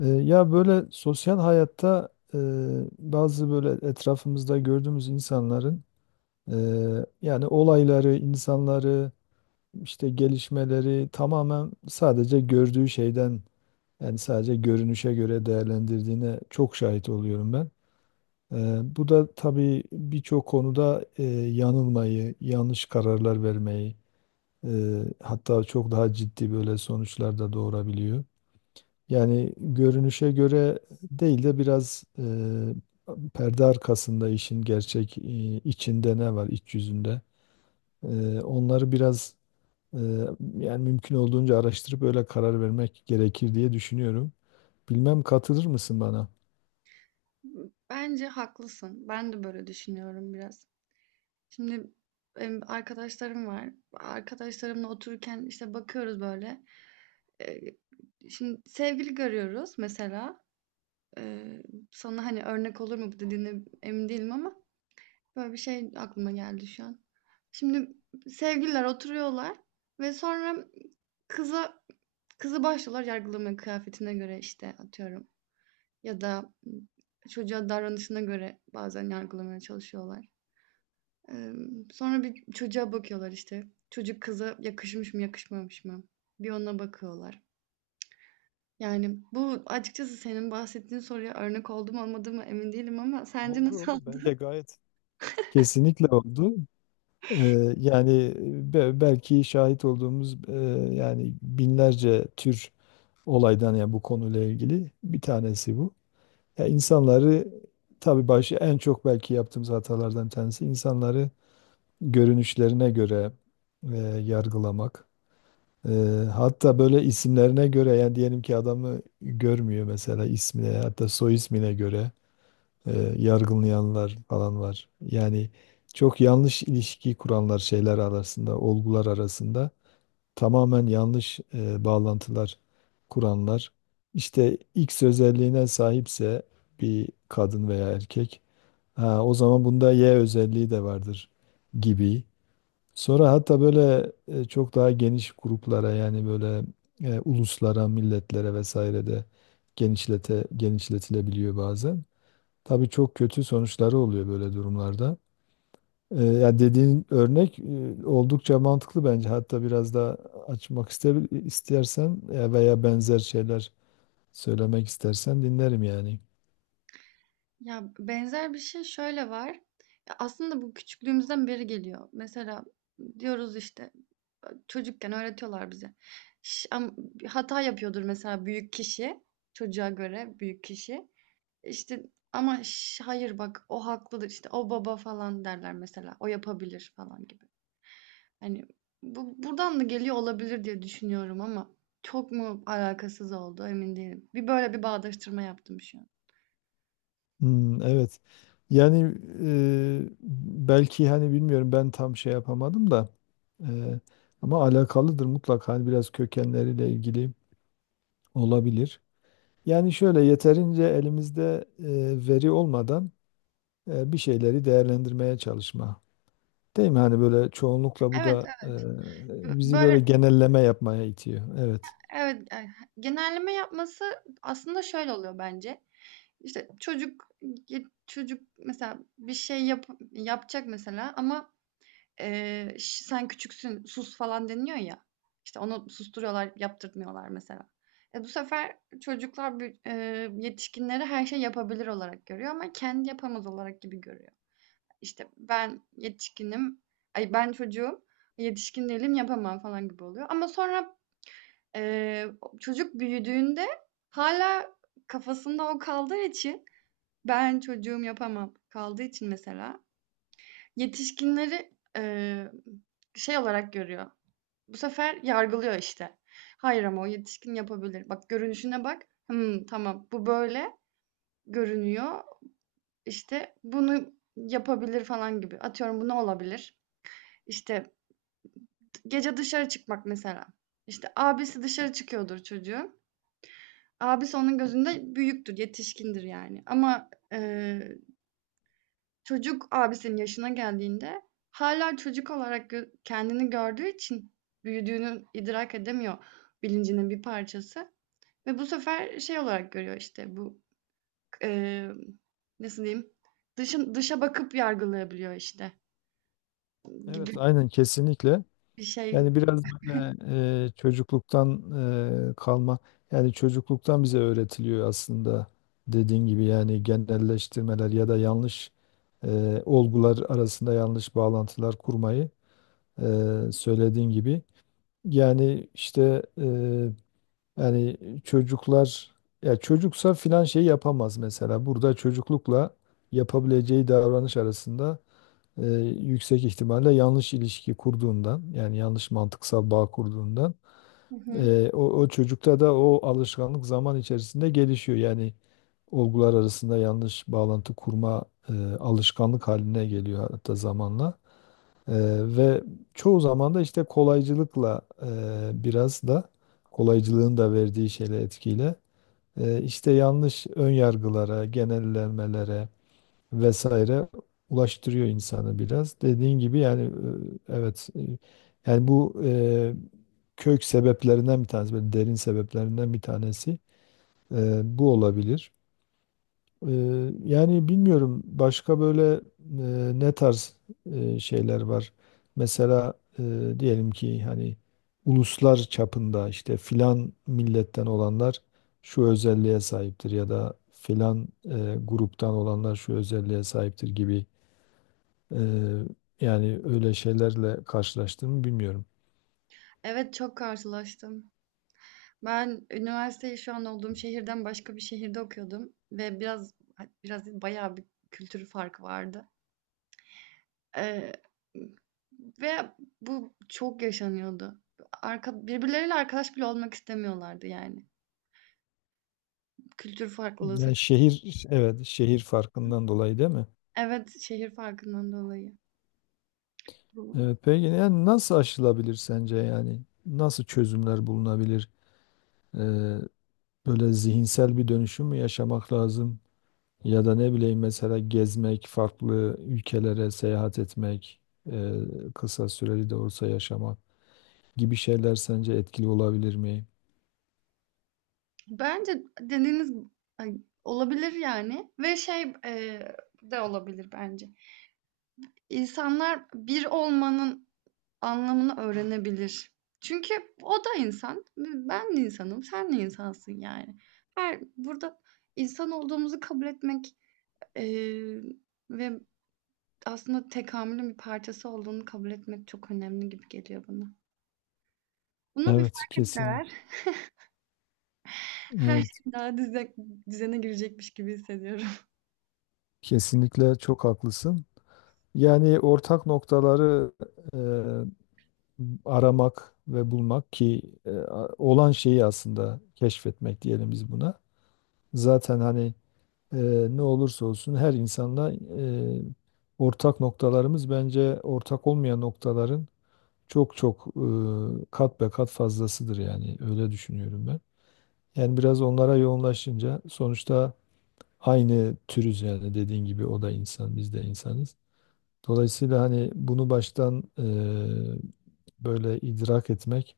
Ya böyle sosyal hayatta bazı böyle etrafımızda gördüğümüz insanların e, yani olayları, insanları, işte gelişmeleri tamamen sadece gördüğü şeyden yani sadece görünüşe göre değerlendirdiğine çok şahit oluyorum ben. Bu da tabii birçok konuda yanılmayı, yanlış kararlar vermeyi e, hatta çok daha ciddi böyle sonuçlar da doğurabiliyor. Yani görünüşe göre değil de biraz perde arkasında işin gerçek içinde ne var iç yüzünde. Onları biraz e, yani mümkün olduğunca araştırıp öyle karar vermek gerekir diye düşünüyorum. Bilmem katılır mısın bana? Bence haklısın. Ben de böyle düşünüyorum biraz. Şimdi benim arkadaşlarım var. Arkadaşlarımla otururken işte bakıyoruz böyle. Ee, Şimdi sevgili görüyoruz mesela. Ee, Sana hani örnek olur mu bu dediğine emin değilim ama böyle bir şey aklıma geldi şu an. Şimdi sevgililer oturuyorlar ve sonra kıza kızı başlıyorlar yargılamaya kıyafetine göre işte atıyorum. Ya da, çocuğa davranışına göre bazen yargılamaya çalışıyorlar. Sonra bir çocuğa bakıyorlar işte. Çocuk kıza yakışmış mı, yakışmamış mı? Bir ona bakıyorlar. Yani bu açıkçası senin bahsettiğin soruya örnek oldu mu olmadı mı emin değilim ama sence Oldu nasıl oldu. Bence oldu? gayet. Kesinlikle oldu. E, Yani belki şahit olduğumuz yani binlerce tür olaydan ya bu konuyla ilgili bir tanesi bu. Ya insanları tabii başı en çok belki yaptığımız hatalardan tanesi insanları görünüşlerine göre yargılamak. E, Hatta böyle isimlerine göre yani diyelim ki adamı görmüyor mesela ismine hatta soy ismine göre e, yargılayanlar falan var. Yani çok yanlış ilişki kuranlar şeyler arasında, olgular arasında tamamen yanlış bağlantılar kuranlar işte X özelliğine sahipse bir kadın veya erkek ha, o zaman bunda Y özelliği de vardır gibi. Sonra hatta böyle çok daha geniş gruplara yani böyle uluslara, milletlere vesaire de genişletilebiliyor bazen. Tabii çok kötü sonuçları oluyor böyle durumlarda. Ya dediğin örnek oldukça mantıklı bence. Hatta biraz daha açmak istersen veya benzer şeyler söylemek istersen dinlerim yani. Ya, benzer bir şey şöyle var. Ya, aslında bu küçüklüğümüzden beri geliyor. Mesela diyoruz işte, çocukken öğretiyorlar bize. Ş am Hata yapıyordur mesela büyük kişi, çocuğa göre büyük kişi. İşte ama "Şş, hayır bak o haklıdır.", işte, "O baba." falan derler mesela. "O yapabilir." falan gibi. Hani bu buradan da geliyor olabilir diye düşünüyorum ama çok mu alakasız oldu emin değilim. Bir böyle bir bağdaştırma yaptım şu an. Hmm, evet. Yani e, belki hani bilmiyorum ben tam şey yapamadım da e, ama alakalıdır mutlak hani biraz kökenleriyle ilgili olabilir. Yani şöyle yeterince elimizde veri olmadan bir şeyleri değerlendirmeye çalışma. Değil mi? Hani böyle çoğunlukla bu Evet, da evet. bizi böyle Böyle genelleme yapmaya itiyor. Evet. evet, genelleme yapması aslında şöyle oluyor bence. İşte çocuk mesela bir şey yapacak mesela ama ş "Sen küçüksün, sus." falan deniliyor ya. İşte, onu susturuyorlar, yaptırtmıyorlar mesela. Bu sefer çocuklar büyü yetişkinleri her şey yapabilir olarak görüyor ama kendi yapamaz olarak gibi görüyor. İşte, ben yetişkinim, ay, ben çocuğum, yetişkin değilim, yapamam falan gibi oluyor ama sonra, eee, çocuk büyüdüğünde hala kafasında o kaldığı için ben çocuğum, yapamam kaldığı için mesela yetişkinleri, şey olarak görüyor. Bu sefer yargılıyor işte. Hayır ama o yetişkin yapabilir. Bak görünüşüne bak. Hımm, tamam bu böyle görünüyor. İşte bunu yapabilir falan gibi. Atıyorum bu ne olabilir? İşte gece dışarı çıkmak mesela. İşte abisi dışarı çıkıyordur çocuğun. Abisi onun gözünde büyüktür, yetişkindir yani ama, çocuk abisinin yaşına geldiğinde hala çocuk olarak kendini gördüğü için büyüdüğünü idrak edemiyor, bilincinin bir parçası ve bu sefer şey olarak görüyor, işte, emm, nasıl diyeyim, dışa bakıp yargılayabiliyor, işte, gibi Evet, aynen kesinlikle. bir şey. Yani biraz böyle çocukluktan kalma, yani çocukluktan bize öğretiliyor aslında dediğin gibi yani genelleştirmeler ya da yanlış olgular arasında yanlış bağlantılar kurmayı söylediğin gibi. Yani işte. Yani çocuklar ya çocuksa filan şey yapamaz mesela. Burada çocuklukla yapabileceği davranış arasında e, yüksek ihtimalle yanlış ilişki kurduğundan yani yanlış mantıksal bağ kurduğundan Hı hı. O çocukta da o alışkanlık zaman içerisinde gelişiyor. Yani olgular arasında yanlış bağlantı kurma alışkanlık haline geliyor hatta zamanla. Eee, Ve çoğu zaman da işte kolaycılıkla biraz da kolaycılığın da verdiği etkiyle işte yanlış ön yargılara, genellemelere vesaire ulaştırıyor insanı biraz. Dediğin gibi yani evet yani bu kök sebeplerinden bir tanesi, böyle derin sebeplerinden bir tanesi bu olabilir. Yani bilmiyorum başka böyle ne tarz şeyler var. Mesela diyelim ki hani uluslar çapında işte filan milletten olanlar şu özelliğe sahiptir ya da filan gruptan olanlar şu özelliğe sahiptir gibi eee, yani öyle şeylerle karşılaştım bilmiyorum. Evet, çok karşılaştım. Ben üniversiteyi şu an olduğum şehirden başka bir şehirde okuyordum ve biraz değil, bayağı bir kültür farkı vardı. Eee, Ve bu çok yaşanıyordu. Birbirleriyle arkadaş bile olmak istemiyorlardı yani. Kültür farklılığı Yani sebebi. şehir evet şehir farkından dolayı değil mi? Evet, şehir farkından dolayı. Bu- Evet, peki yani nasıl aşılabilir sence yani? Nasıl çözümler bulunabilir? Ee, Böyle zihinsel bir dönüşüm mü yaşamak lazım? Ya da ne bileyim mesela gezmek, farklı ülkelere seyahat etmek, e, kısa süreli de olsa yaşamak gibi şeyler sence etkili olabilir mi? Bence dediğiniz, ay, olabilir yani ve şey, de olabilir bence. İnsanlar bir olmanın anlamını öğrenebilir. Çünkü o da insan, ben de insanım, sen de insansın yani. Her burada insan olduğumuzu kabul etmek, Emm, ve aslında tekamülün bir parçası olduğunu kabul etmek çok önemli gibi geliyor bana. Bunu bir Evet, fark kesin. etseler her Evet, şey daha düzene girecekmiş gibi hissediyorum. kesinlikle çok haklısın. Yani ortak noktaları e, aramak ve bulmak ki olan şeyi aslında keşfetmek diyelim biz buna. Zaten hani e, ne olursa olsun her insanla ortak noktalarımız bence ortak olmayan noktaların çok çok kat be kat fazlasıdır yani öyle düşünüyorum ben. Yani biraz onlara yoğunlaşınca sonuçta aynı türüz yani dediğin gibi o da insan biz de insanız. Dolayısıyla hani bunu baştan böyle idrak etmek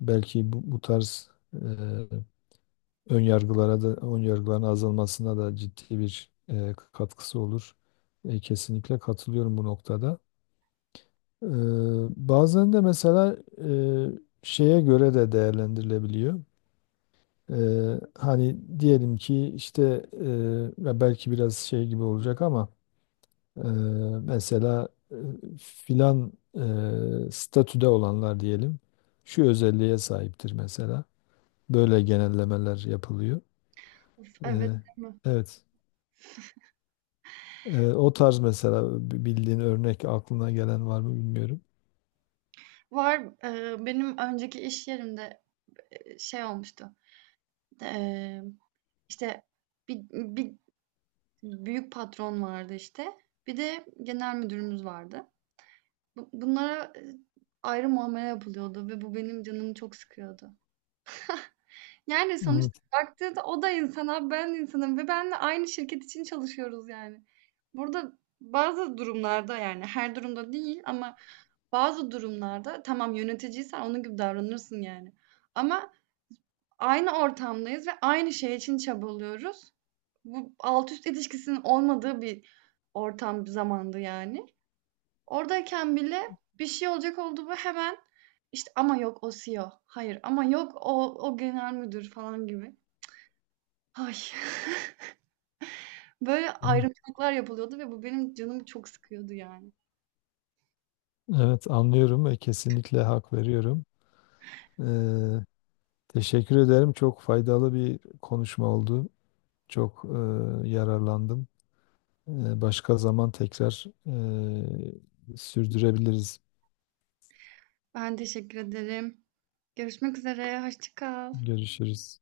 belki bu tarz ön yargılara da ön yargıların azalmasına da ciddi bir katkısı olur. Kesinlikle katılıyorum bu noktada. E, Bazen de mesela şeye göre de değerlendirilebiliyor. E, Hani diyelim ki işte e, ya belki biraz şey gibi olacak ama e, mesela filan statüde olanlar diyelim şu özelliğe sahiptir mesela. Böyle genellemeler yapılıyor. Of, E, evet, değil mi? evet. O tarz mesela bildiğin örnek aklına gelen var mı bilmiyorum. Var, benim önceki iş yerimde, şey olmuştu. Eee, işte, bir büyük patron vardı, işte, bir de genel müdürümüz vardı. Bunlara, ayrı muamele yapılıyordu ve bu benim canımı çok sıkıyordu. Yani, sonuçta Evet, baktığında o da insan ben insanım ve benle aynı şirket için çalışıyoruz yani. Burada bazı durumlarda, yani her durumda değil ama bazı durumlarda tamam yöneticiysen onun gibi davranırsın yani. Ama aynı ortamdayız ve aynı şey için çabalıyoruz. Bu alt üst ilişkisinin olmadığı bir ortam, bir zamandı yani. Oradayken bile bir şey olacak oldu mu hemen, işte, "Ama yok o CEO, hayır ama yok o genel müdür." falan gibi. Ay, böyle evet, ayrımcılıklar yapılıyordu ve bu benim canımı çok sıkıyordu yani. evet, anlıyorum ve kesinlikle hak veriyorum. Ee, Teşekkür ederim. Çok faydalı bir konuşma oldu. Çok yararlandım. Başka zaman tekrar sürdürebiliriz. Ben teşekkür ederim. Görüşmek üzere, hoşça kal. Görüşürüz.